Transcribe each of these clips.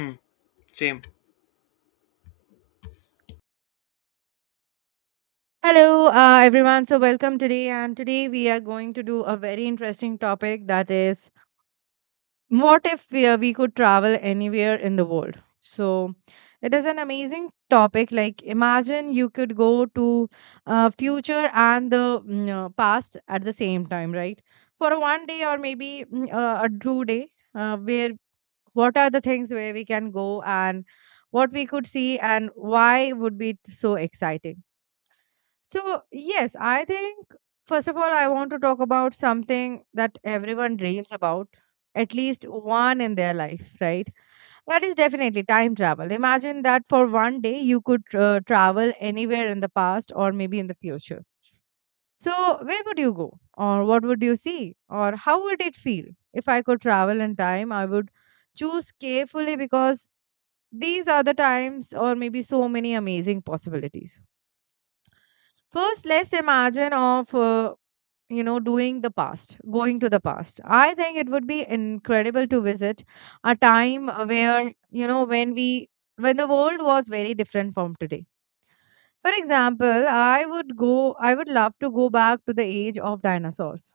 Hmm. Same. Hello, everyone. So, welcome today. And today we are going to do a very interesting topic, that is, what if we could travel anywhere in the world? So, it is an amazing topic. Like, imagine you could go to future and the past at the same time, right? For a 1 day, or maybe a 2 day, where what are the things where we can go, and what we could see, and why would be so exciting? So, yes, I think first of all, I want to talk about something that everyone dreams about, at least one in their life, right? That is definitely time travel. Imagine that for 1 day you could travel anywhere in the past or maybe in the future. So, where would you go? Or what would you see? Or how would it feel? If I could travel in time, I would choose carefully, because these are the times or maybe so many amazing possibilities. First, let's imagine of you know doing the past, going to the past. I think it would be incredible to visit a time where, you know, when the world was very different from today. For example, I would love to go back to the age of dinosaurs.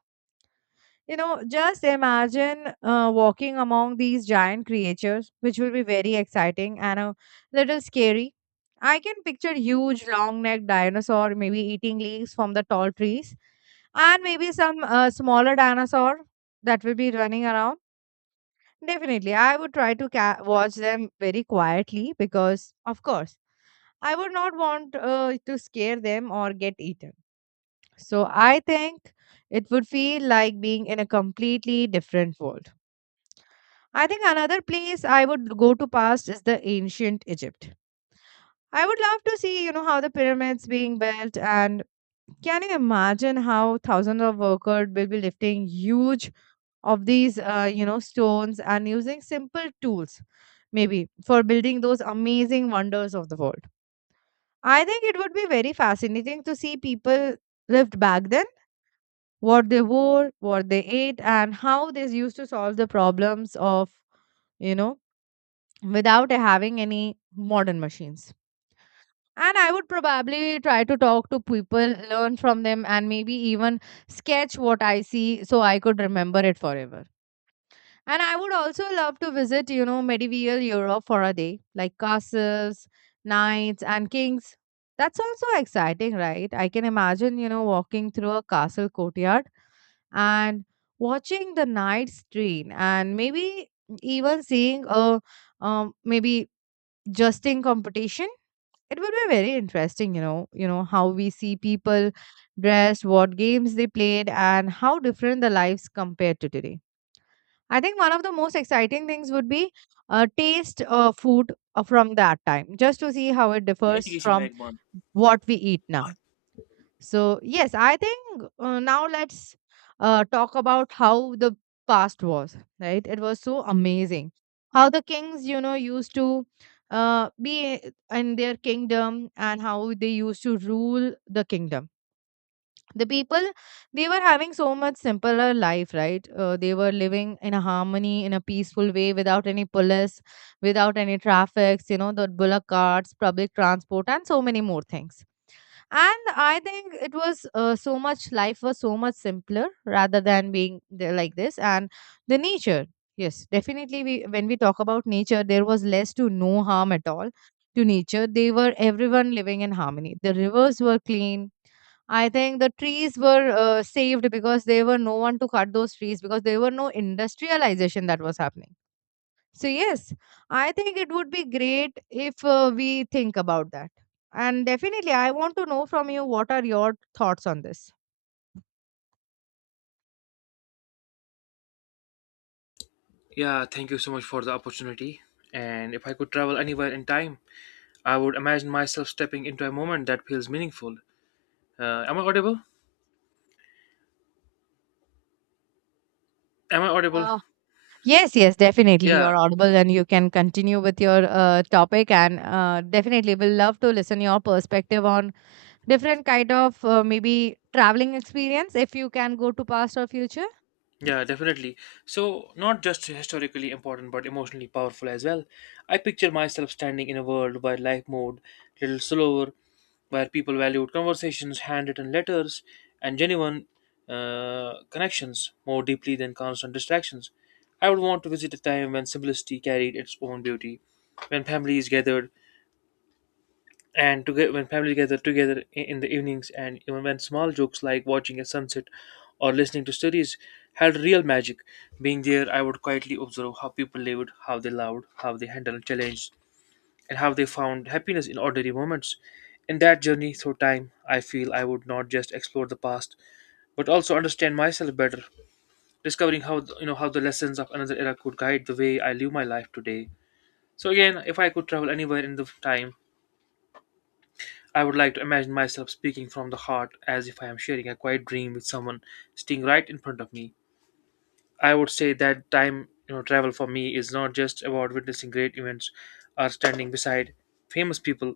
You know, just imagine walking among these giant creatures, which will be very exciting and a little scary. I can picture huge long-necked dinosaur maybe eating leaves from the tall trees, and maybe some smaller dinosaur that will be running around. Definitely, I would try to watch them very quietly because, of course, I would not want to scare them or get eaten. So I think it would feel like being in a completely different world. I think another place I would go to past is the ancient Egypt. I would love to see, you know, how the pyramids being built, and can you imagine how thousands of workers will be lifting huge of these stones and using simple tools maybe for building those amazing wonders of the world. I think it would be very fascinating to see people lived back then, what they wore, what they ate, and how they used to solve the problems of, you know, without having any modern machines. And I would probably try to talk to people, learn from them, and maybe even sketch what I see so I could remember it forever. And I would also love to visit, you know, medieval Europe for a day, like castles, knights, and kings. That's also exciting, right? I can imagine, you know, walking through a castle courtyard and watching the knights train, and maybe even seeing a maybe justing competition. It would be very interesting, you know, how we see people dressed, what games they played, and how different the lives compared to today. I think one of the most exciting things would be taste food from that time, just to see how it differs from what we eat now. So, yes, I think now let's talk about how the past was, right? It was so amazing. How the kings, you know, used to be in their kingdom, and how they used to rule the kingdom, the people. They were having so much simpler life, right? They were living in a harmony, in a peaceful way, without any police, without any traffics, you know, the bullock carts, public transport, and so many more things. And I think it was, so much, life was so much simpler rather than being there like this. And the nature, yes, definitely, we when we talk about nature, there was less to no harm at all to nature. They were everyone living in harmony. The rivers were clean. I think the trees were saved because there were no one to cut those trees, because there were no industrialization that was happening. So yes, I think it would be great if we think about that. And definitely, I want to know from you what are your thoughts on this. Yeah, thank you so much for the opportunity. And if I could travel anywhere in time, I would imagine myself stepping into a moment that feels meaningful. Am I audible? Am I audible? Uh, Yes, yes, definitely. Yeah, You're audible and you can continue with your topic. And definitely, we'll love to listen your perspective on different kind of maybe traveling experience if you can go to past or future. Yeah, definitely. So, not just historically important, but emotionally powerful as well. I picture myself standing in a world where life moved a little slower, where people valued conversations, handwritten letters, and genuine connections more deeply than constant distractions. I would want to visit a time when simplicity carried its own beauty, when families gathered and to get when family gather together in the evenings, and even when small jokes like watching a sunset or listening to stories had real magic. Being there, I would quietly observe how people lived, how they loved, how they handled challenges, and how they found happiness in ordinary moments. In that journey through time, I feel I would not just explore the past, but also understand myself better, discovering how how the lessons of another era could guide the way I live my life today. So again, if I could travel anywhere in the time, I would like to imagine myself speaking from the heart as if I am sharing a quiet dream with someone sitting right in front of me. I would say that time, travel for me is not just about witnessing great events or standing beside famous people,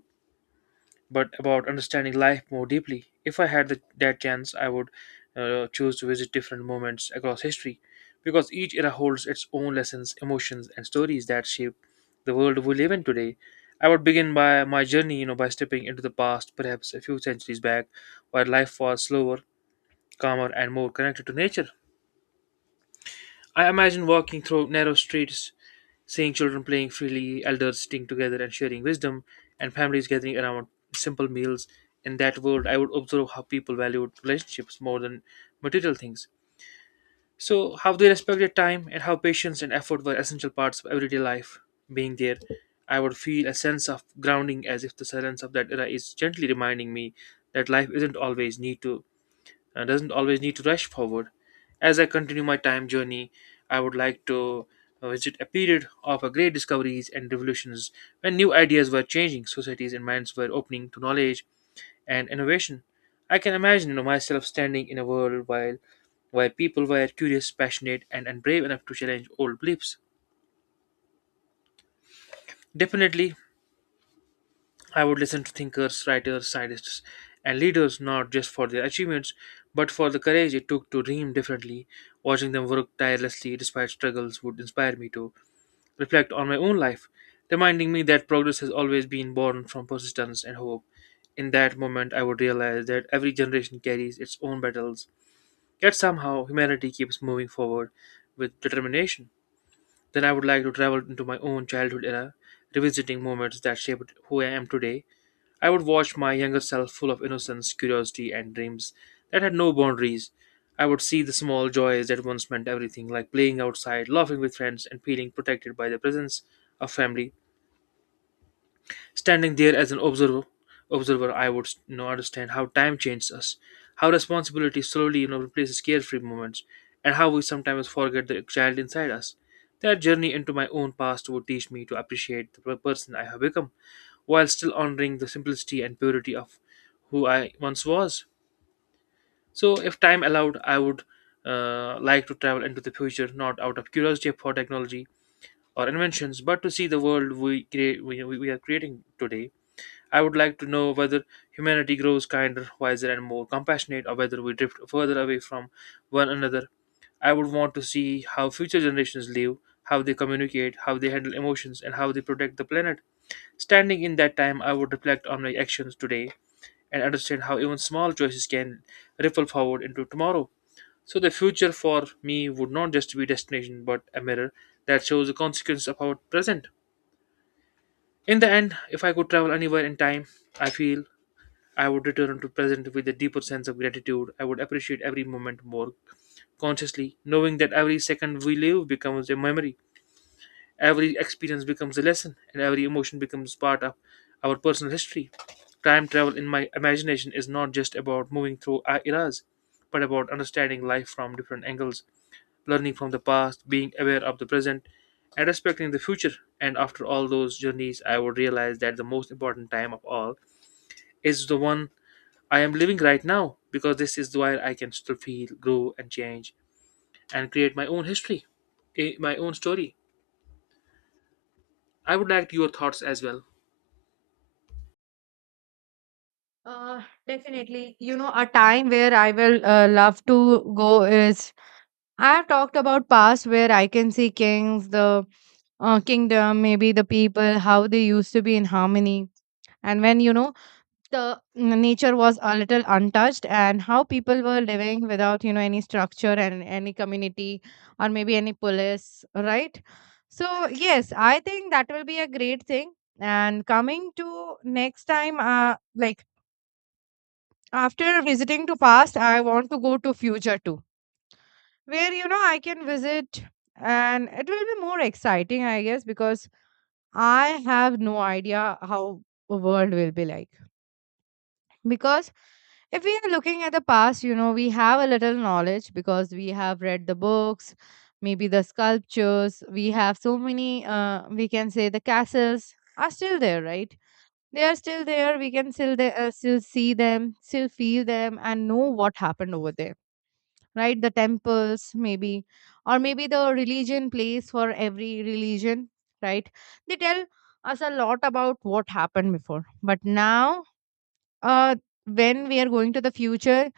but about understanding life more deeply. If I had that chance, I would choose to visit different moments across history because each era holds its own lessons, emotions, and stories that shape the world we live in today. I would begin by my journey, you know, by stepping into the past, perhaps a few centuries back, where life was slower, calmer, and more connected to nature. I imagine walking through narrow streets, seeing children playing freely, elders sitting together and sharing wisdom, and families gathering around simple meals. In that world, I would observe how people valued relationships more than material things. So, how they respected time and how patience and effort were essential parts of everyday life. Being there, I would feel a sense of grounding as if the silence of that era is gently reminding me that life isn't always need to doesn't always need to rush forward. As I continue my time journey, I would like to visit a period of a great discoveries and revolutions when new ideas were changing societies and minds were opening to knowledge and innovation. I can imagine, you know, myself standing in a world while where people were curious, passionate, and brave enough to challenge old beliefs. Definitely, I would listen to thinkers, writers, scientists, and leaders not just for their achievements, but for the courage it took to dream differently. Watching them work tirelessly despite struggles would inspire me to reflect on my own life, reminding me that progress has always been born from persistence and hope. In that moment, I would realize that every generation carries its own battles, yet somehow humanity keeps moving forward with determination. Then I would like to travel into my own childhood era, revisiting moments that shaped who I am today. I would watch my younger self full of innocence, curiosity, and dreams that had no boundaries. I would see the small joys that once meant everything, like playing outside, laughing with friends, and feeling protected by the presence of family. Standing there as an observer, I would, you know, understand how time changes us, how responsibility slowly, you know, replaces carefree moments, and how we sometimes forget the child inside us. That journey into my own past would teach me to appreciate the person I have become while still honoring the simplicity and purity of who I once was. So, if time allowed, I would like to travel into the future, not out of curiosity for technology or inventions, but to see the world we, create, we are creating today. I would like to know whether humanity grows kinder, wiser, and more compassionate, or whether we drift further away from one another. I would want to see how future generations live, how they communicate, how they handle emotions, and how they protect the planet. Standing in that time, I would reflect on my actions today and understand how even small choices can ripple forward into tomorrow. So the future for me would not just be destination but a mirror that shows the consequence of our present. In the end, if I could travel anywhere in time, I feel I would return to present with a deeper sense of gratitude. I would appreciate every moment more consciously, knowing that every second we live becomes a memory. Every experience becomes a lesson, and every emotion becomes part of our personal history. Time travel, in my imagination, is not just about moving through our eras, but about understanding life from different angles, learning from the past, being aware of the present, and respecting the future. And after all those journeys, I would realize that the most important time of all is the one I am living right now, because this is where I can still feel, grow, and change, and create my own history, my own story. I would like your thoughts as well. Uh, Definitely. You know, a time where I will love to go is I have talked about past where I can see kings, the kingdom, maybe the people, how they used to be in harmony. And when, you know, the nature was a little untouched, and how people were living without, you know, any structure and any community, or maybe any police, right? So, yes, I think that will be a great thing. And coming to next time, like, after visiting to past, I want to go to future too, where, you know, I can visit. And it will be more exciting, I guess, because I have no idea how the world will be like. Because if we are looking at the past, you know, we have a little knowledge because we have read the books, maybe the sculptures. We have so many, we can say the castles are still there, right? They are still there. We can still see them, still feel them, and know what happened over there, right? The temples, maybe, or maybe the religion place for every religion, right? They tell us a lot about what happened before. But now, uh when we are going to the future,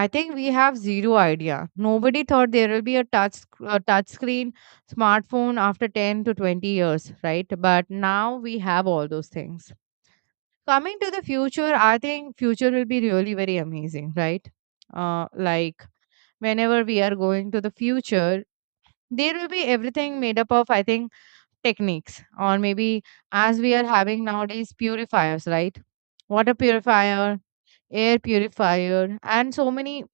I think we have zero idea. Nobody thought there will be a a touch screen smartphone after 10 to 20 years, right? But now we have all those things. Coming to the future, I think future will be really very amazing, right? Like, whenever we are going to the future, there will be everything made up of, I think, techniques, or maybe as we are having nowadays purifiers, right? Water purifier, air purifier, and so many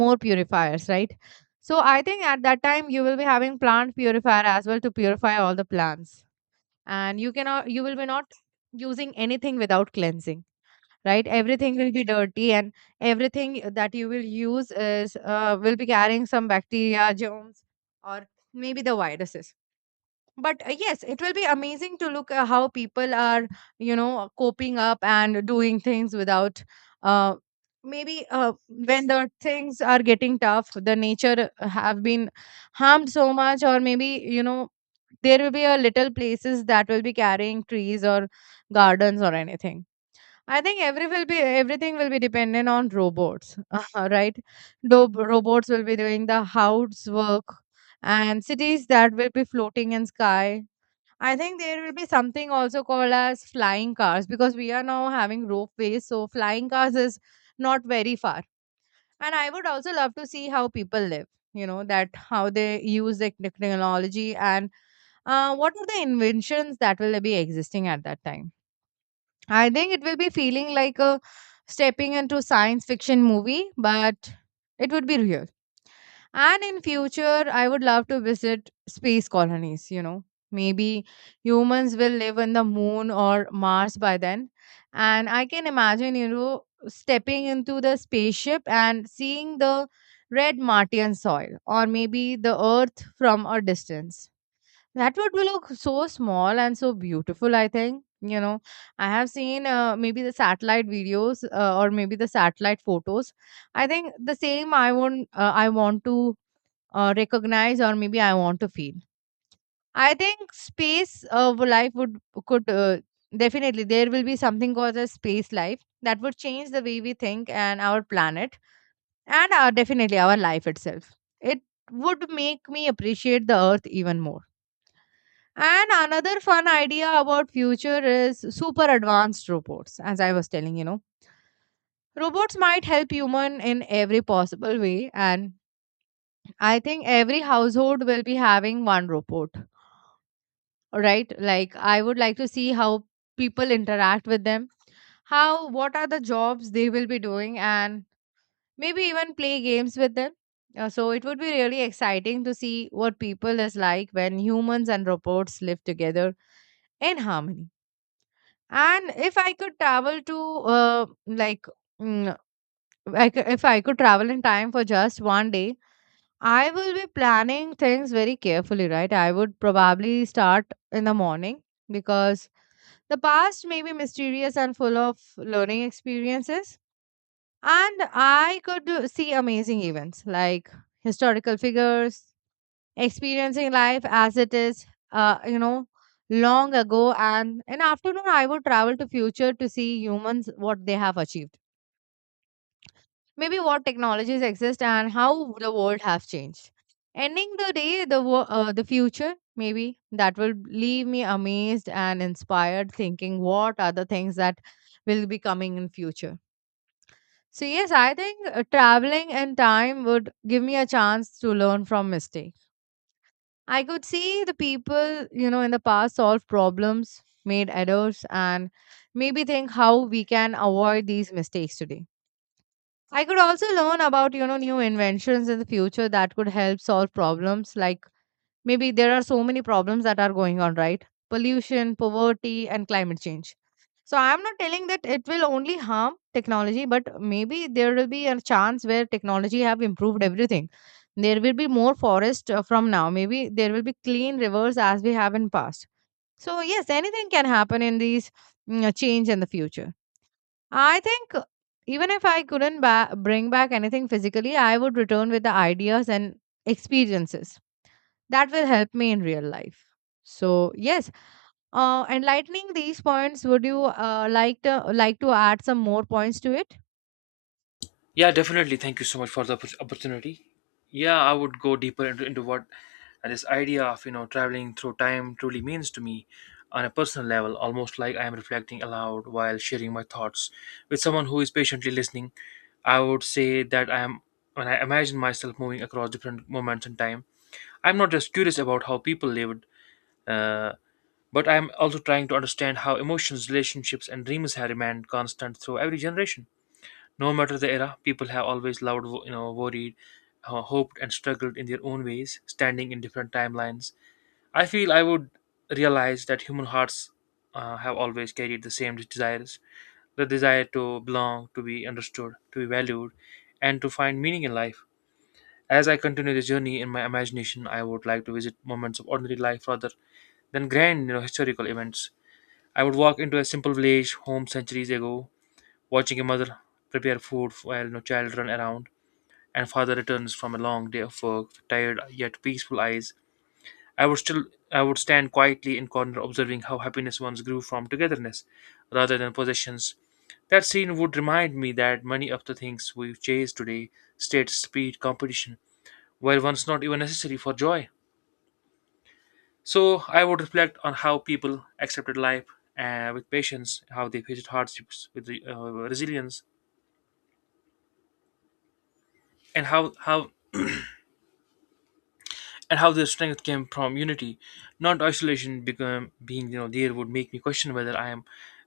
more purifiers, right? So I think at that time you will be having plant purifier as well to purify all the plants. And you will be not using anything without cleansing, right? Everything will be dirty, and everything that you will use is will be carrying some bacteria, germs, or maybe the viruses. But yes, it will be amazing to look at how people are, you know, coping up and doing things without, uh, maybe when the things are getting tough. The nature have been harmed so much, or maybe, you know, there will be a little places that will be carrying trees or gardens or anything. I think everything will be dependent on robots, right? Robots will be doing the house work, and cities that will be floating in sky. I think there will be something also called as flying cars, because we are now having ropeways, so flying cars is not very far. And I would also love to see how people live. You know that how they use the technology, and what are the inventions that will be existing at that time. I think it will be feeling like a stepping into science fiction movie, but it would be real. And in future, I would love to visit space colonies, you know. Maybe humans will live on the moon or Mars by then. And I can imagine, you know, stepping into the spaceship and seeing the red Martian soil, or maybe the earth from a distance. That would look so small and so beautiful, I think. You know, I have seen maybe the satellite videos, or maybe the satellite photos. I think the same I want to recognize, or maybe I want to feel. I think life would could definitely there will be something called as space life that would change the way we think, and our planet, and definitely our life itself. It would make me appreciate the earth even more. And another fun idea about future is super advanced robots, as I was telling, you know. Robots might help human in every possible way, and I think every household will be having one robot, right? Like, I would like to see how people interact with them, how what are the jobs they will be doing, and maybe even play games with them. So it would be really exciting to see what people is like when humans and robots live together in harmony. And if I could travel to, like, mm, if I could travel in time for just 1 day, I will be planning things very carefully, right? I would probably start in the morning because the past may be mysterious and full of learning experiences. And I could see amazing events like historical figures, experiencing life as it is uh, you know long ago. And in afternoon I would travel to future to see humans what they have achieved, maybe what technologies exist and how the world have changed, ending the day. The the future maybe that will leave me amazed and inspired, thinking what are the things that will be coming in future. So yes, I think traveling in time would give me a chance to learn from mistake. I could see the people, you know, in the past solve problems, made errors, and maybe think how we can avoid these mistakes today. I could also learn about, you know, new inventions in the future that could help solve problems like. Maybe there are so many problems that are going on, right? Pollution, poverty, and climate change. So I'm not telling that it will only harm technology, but maybe there will be a chance where technology have improved everything. There will be more forest from now. Maybe there will be clean rivers as we have in past. So yes, anything can happen in these change in the future. I think even if I couldn't bring back anything physically, I would return with the ideas and experiences that will help me in real life. So yes, enlightening these points, would you like to add some more points to it? Yeah, definitely. Thank you so much for the opportunity. Yeah, I would go deeper into what this idea of, you know, traveling through time truly means to me on a personal level, almost like I am reflecting aloud while sharing my thoughts with someone who is patiently listening. I would say that I am when I imagine myself moving across different moments in time. I'm not just curious about how people lived, uh, but I'm also trying to understand how emotions, relationships, and dreams have remained constant through every generation. No matter the era, people have always loved, you know, worried, hoped, and struggled in their own ways, standing in different timelines. I feel I would realize that human hearts have always carried the same desires, the desire to belong, to be understood, to be valued, and to find meaning in life. As I continue the journey in my imagination, I would like to visit moments of ordinary life rather than grand, you know, historical events. I would walk into a simple village home centuries ago, watching a mother prepare food while no child run around and father returns from a long day of work with tired yet peaceful eyes. I would still I would stand quietly in corner observing how happiness once grew from togetherness rather than possessions. That scene would remind me that many of the things we chase today, state, speed, competition, were once not even necessary for joy. So I would reflect on how people accepted life with patience, how they faced hardships with resilience, and how their strength came from unity, not isolation. Become being you know there would make me question whether I am,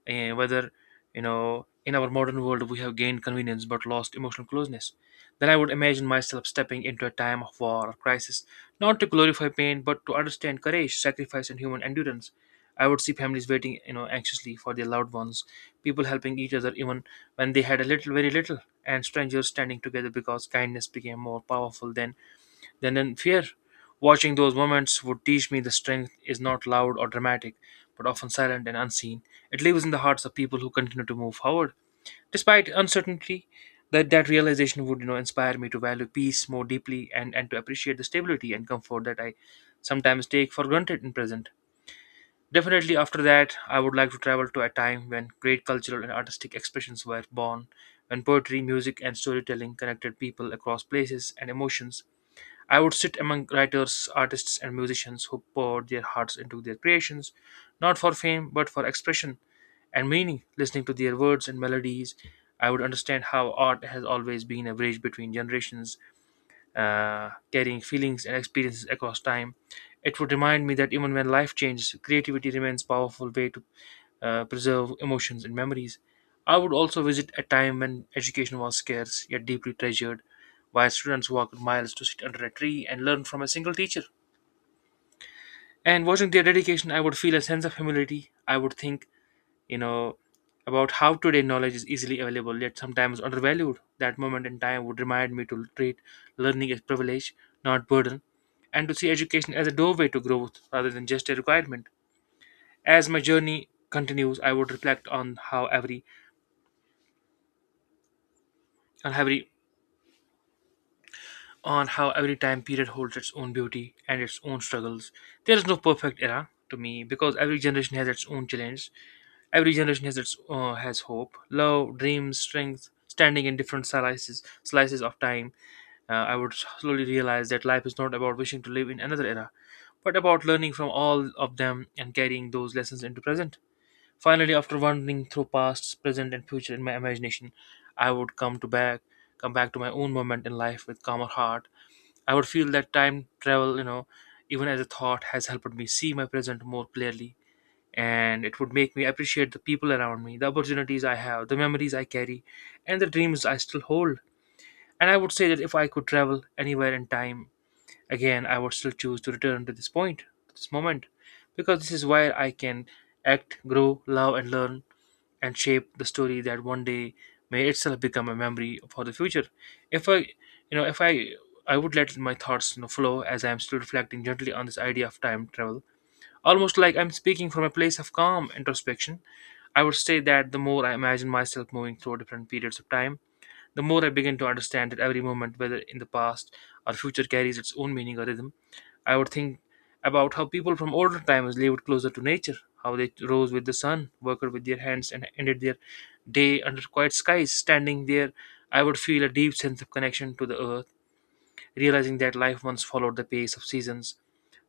uh, whether, you know, in our modern world we have gained convenience but lost emotional closeness. Then I would imagine myself stepping into a time of war or crisis, not to glorify pain but to understand courage, sacrifice, and human endurance. I would see families waiting, you know, anxiously for their loved ones, people helping each other even when they had very little, and strangers standing together because kindness became more powerful than in fear. Watching those moments would teach me the strength is not loud or dramatic, but often silent and unseen. It lives in the hearts of people who continue to move forward. Despite uncertainty, that realization would, you know, inspire me to value peace more deeply, and to appreciate the stability and comfort that I sometimes take for granted in present. Definitely after that I would like to travel to a time when great cultural and artistic expressions were born, when poetry, music and storytelling connected people across places and emotions. I would sit among writers, artists, and musicians who poured their hearts into their creations, not for fame, but for expression and meaning. Listening to their words and melodies, I would understand how art has always been a bridge between generations, carrying feelings and experiences across time. It would remind me that even when life changes, creativity remains a powerful way to preserve emotions and memories. I would also visit a time when education was scarce yet deeply treasured, where students walked miles to sit under a tree and learn from a single teacher. And watching their dedication, I would feel a sense of humility. I would think, you know, about how today knowledge is easily available yet sometimes undervalued. That moment in time would remind me to treat learning as privilege, not burden, and to see education as a doorway to growth rather than just a requirement. As my journey continues, I would reflect on how every on how every time period holds its own beauty and its own struggles. There is no perfect era to me because every generation has its own challenge. Every generation has hope, love, dreams, strength, standing in different slices of time. I would slowly realize that life is not about wishing to live in another era, but about learning from all of them and carrying those lessons into present. Finally, after wandering through past, present, and future in my imagination, I would come back to my own moment in life with calmer heart. I would feel that time travel, even as a thought, has helped me see my present more clearly, and it would make me appreciate the people around me, the opportunities I have, the memories I carry, and the dreams I still hold. And I would say that if I could travel anywhere in time again, I would still choose to return to this point, to this moment, because this is where I can act, grow, love, and learn and shape the story that one day may itself become a memory for the future. If I, you know, if I, I would let my thoughts, flow as I am still reflecting gently on this idea of time travel, almost like I'm speaking from a place of calm introspection. I would say that the more I imagine myself moving through different periods of time the more I begin to understand that every moment, whether in the past or future, carries its own meaning or rhythm. I would think about how people from older times lived closer to nature, how they rose with the sun, worked with their hands, and ended their day under quiet skies. Standing there, I would feel a deep sense of connection to the earth, realizing that life once followed the pace of seasons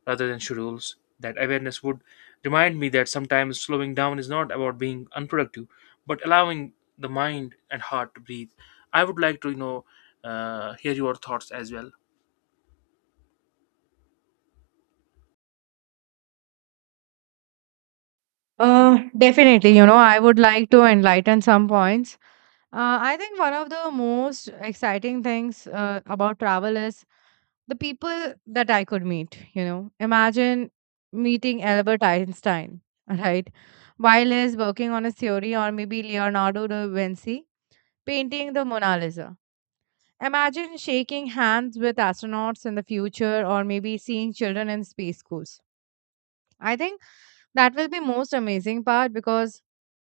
rather than schedules. That awareness would remind me that sometimes slowing down is not about being unproductive, but allowing the mind and heart to breathe. I would like to hear your thoughts as well. Definitely, you know, I would like to enlighten some points. I think one of the most exciting things about travel is the people that I could meet. You know, imagine meeting Albert Einstein, right? While he's working on his theory, or maybe Leonardo da Vinci painting the Mona Lisa. Imagine shaking hands with astronauts in the future or maybe seeing children in space schools. I think that will be most amazing part, because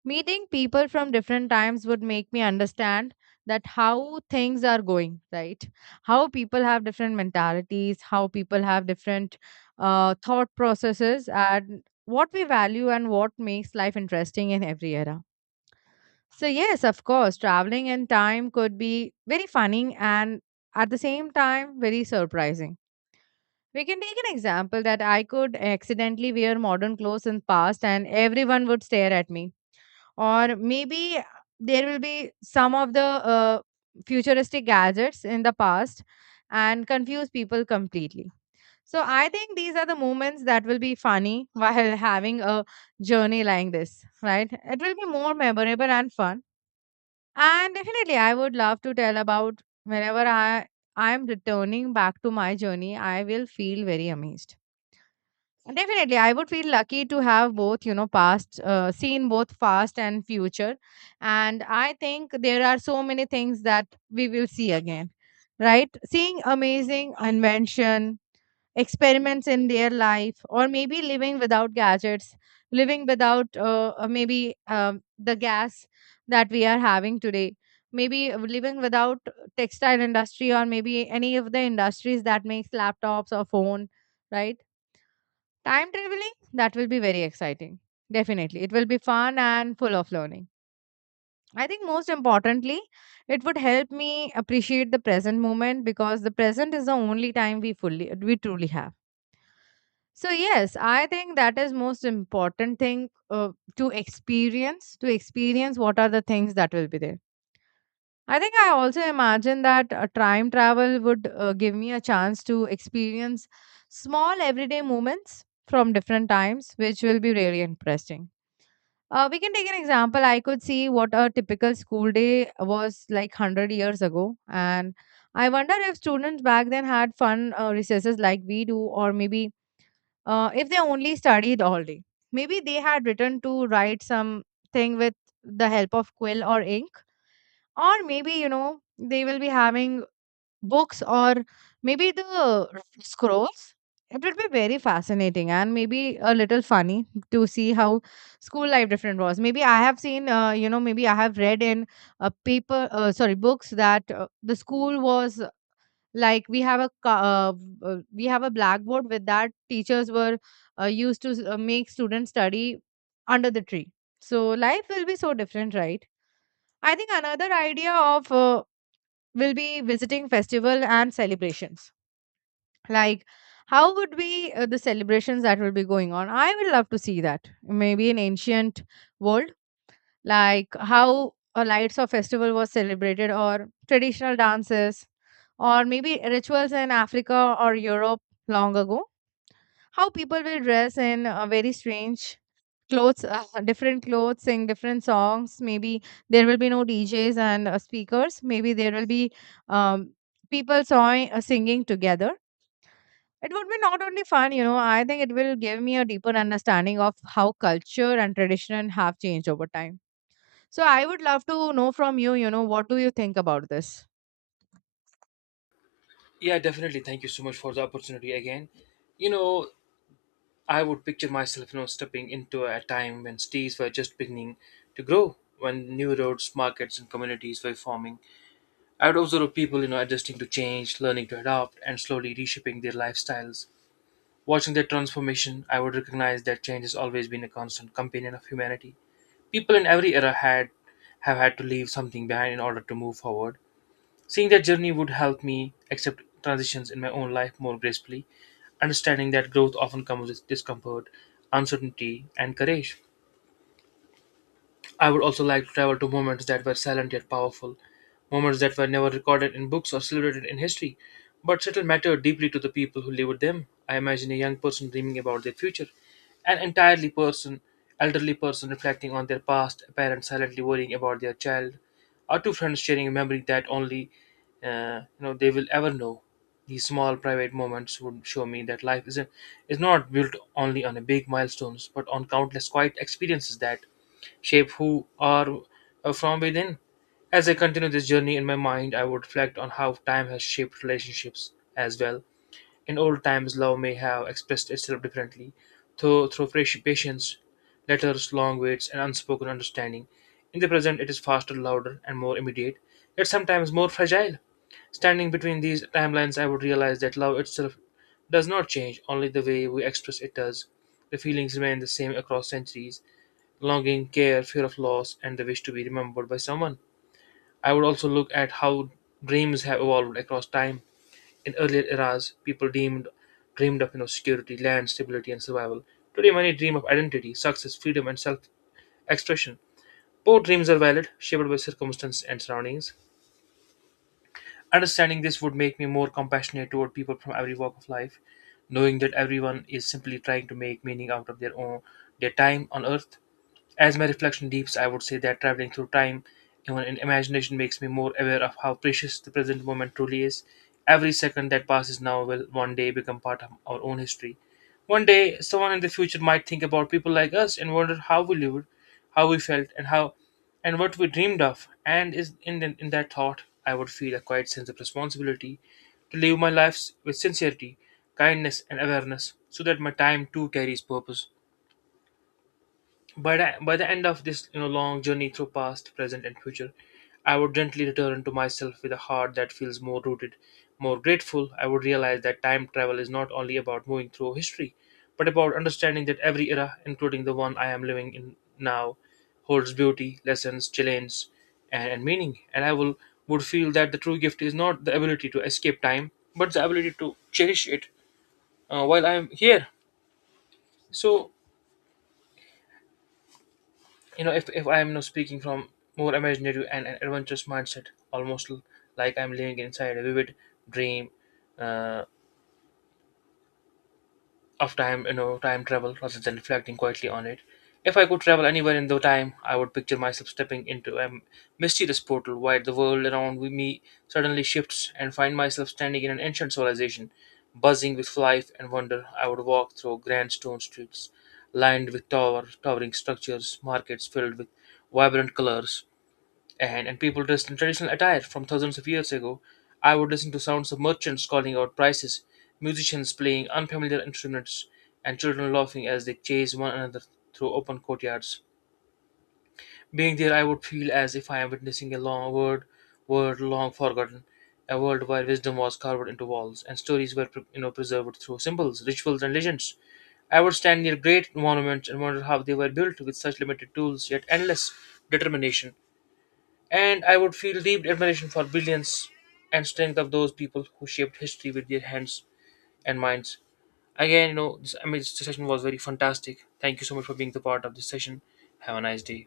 meeting people from different times would make me understand that how things are going, right? How people have different mentalities, how people have different thought processes and what we value and what makes life interesting in every era. So, yes, of course, traveling in time could be very funny and at the same time very surprising. We can take an example that I could accidentally wear modern clothes in past and everyone would stare at me. Or maybe there will be some of the futuristic gadgets in the past and confuse people completely. So I think these are the moments that will be funny while having a journey like this, right? It will be more memorable and fun. And definitely, I would love to tell about whenever I am returning back to my journey, I will feel very amazed. And definitely, I would feel lucky to have both, you know, past, seen both past and future. And I think there are so many things that we will see again, right? Seeing amazing invention, experiments in their life or maybe living without gadgets, living without maybe the gas that we are having today, maybe living without textile industry or maybe any of the industries that makes laptops or phone, right? Time traveling, that will be very exciting. Definitely it will be fun and full of learning. I think most importantly, it would help me appreciate the present moment, because the present is the only time we truly have. So yes, I think that is most important thing to experience what are the things that will be there. I think I also imagine that time travel would give me a chance to experience small everyday moments from different times, which will be really interesting. We can take an example. I could see what a typical school day was like 100 years ago, and I wonder if students back then had fun recesses like we do, or maybe if they only studied all day. Maybe they had written to write something with the help of quill or ink, or maybe, you know, they will be having books or maybe the scrolls. It would be very fascinating and maybe a little funny to see how school life different was. Maybe I have seen, maybe I have read in paper, sorry, books that the school was like. We have a we have a blackboard with that teachers were used to make students study under the tree. So life will be so different, right? I think another idea of will be visiting festival and celebrations, like how would be the celebrations that will be going on. I would love to see that maybe in ancient world, like how a lights or festival was celebrated, or traditional dances or maybe rituals in Africa or Europe long ago. How people will dress in very strange clothes, different clothes, sing different songs. Maybe there will be no DJs and speakers. Maybe there will be um, people sawing, singing together. It would be not only fun, you know, I think it will give me a deeper understanding of how culture and tradition have changed over time. So I would love to know from you, you know, what do you think about this? Yeah, definitely. Thank you so much for the opportunity again. You know, I would picture myself, stepping into a time when cities were just beginning to grow, when new roads, markets, and communities were forming. I would observe people, adjusting to change, learning to adapt, and slowly reshaping their lifestyles. Watching their transformation, I would recognize that change has always been a constant companion of humanity. People in every era had have had to leave something behind in order to move forward. Seeing that journey would help me accept transitions in my own life more gracefully, understanding that growth often comes with discomfort, uncertainty, and courage. I would also like to travel to moments that were silent yet powerful, moments that were never recorded in books or celebrated in history, but still mattered deeply to the people who lived them. I imagine a young person dreaming about their future, an entirely person, elderly person reflecting on their past, a parent silently worrying about their child, or two friends sharing a memory that only they will ever know. These small private moments would show me that life is not built only on a big milestones, but on countless quiet experiences that shape who are from within. As I continue this journey in my mind, I would reflect on how time has shaped relationships as well. In old times, love may have expressed itself differently, though through patience, letters, long waits, and unspoken understanding. In the present, it is faster, louder, and more immediate, yet sometimes more fragile. Standing between these timelines, I would realize that love itself does not change, only the way we express it does. The feelings remain the same across centuries, longing, care, fear of loss, and the wish to be remembered by someone. I would also look at how dreams have evolved across time. In earlier eras, people deemed dreamed of security, land, stability, and survival. Today, many dream of identity, success, freedom, and self-expression. Both dreams are valid, shaped by circumstance and surroundings. Understanding this would make me more compassionate toward people from every walk of life, knowing that everyone is simply trying to make meaning out of their time on earth. As my reflection deeps, I would say that traveling through time, even in imagination, makes me more aware of how precious the present moment truly is. Every second that passes now will one day become part of our own history. One day, someone in the future might think about people like us and wonder how we lived, how we felt, and how and what we dreamed of. And in that thought, I would feel a quiet sense of responsibility to live my lives with sincerity, kindness, and awareness so that my time too carries purpose. By the end of this long journey through past, present, and future, I would gently return to myself with a heart that feels more rooted, more grateful. I would realize that time travel is not only about moving through history, but about understanding that every era, including the one I am living in now, holds beauty, lessons, challenges, and meaning. And I will would feel that the true gift is not the ability to escape time, but the ability to cherish it while I am here. So. If I am now speaking from more imaginative and an adventurous mindset, almost like I'm living inside a vivid dream uh, of time, time travel rather than reflecting quietly on it. If I could travel anywhere in the time, I would picture myself stepping into a mysterious portal where the world around me suddenly shifts and find myself standing in an ancient civilization, buzzing with life and wonder. I would walk through grand stone streets lined with towering structures, markets filled with vibrant colors, and people dressed in traditional attire from thousands of years ago. I would listen to sounds of merchants calling out prices, musicians playing unfamiliar instruments, and children laughing as they chase one another through open courtyards. Being there, I would feel as if I am witnessing a world long forgotten, a world where wisdom was carved into walls and stories were preserved through symbols, rituals, and legends. I would stand near great monuments and wonder how they were built with such limited tools, yet endless determination and I would feel deep admiration for brilliance and strength of those people who shaped history with their hands and minds. Again, you know, this, I mean, this session was very fantastic. Thank you so much for being the part of this session. Have a nice day.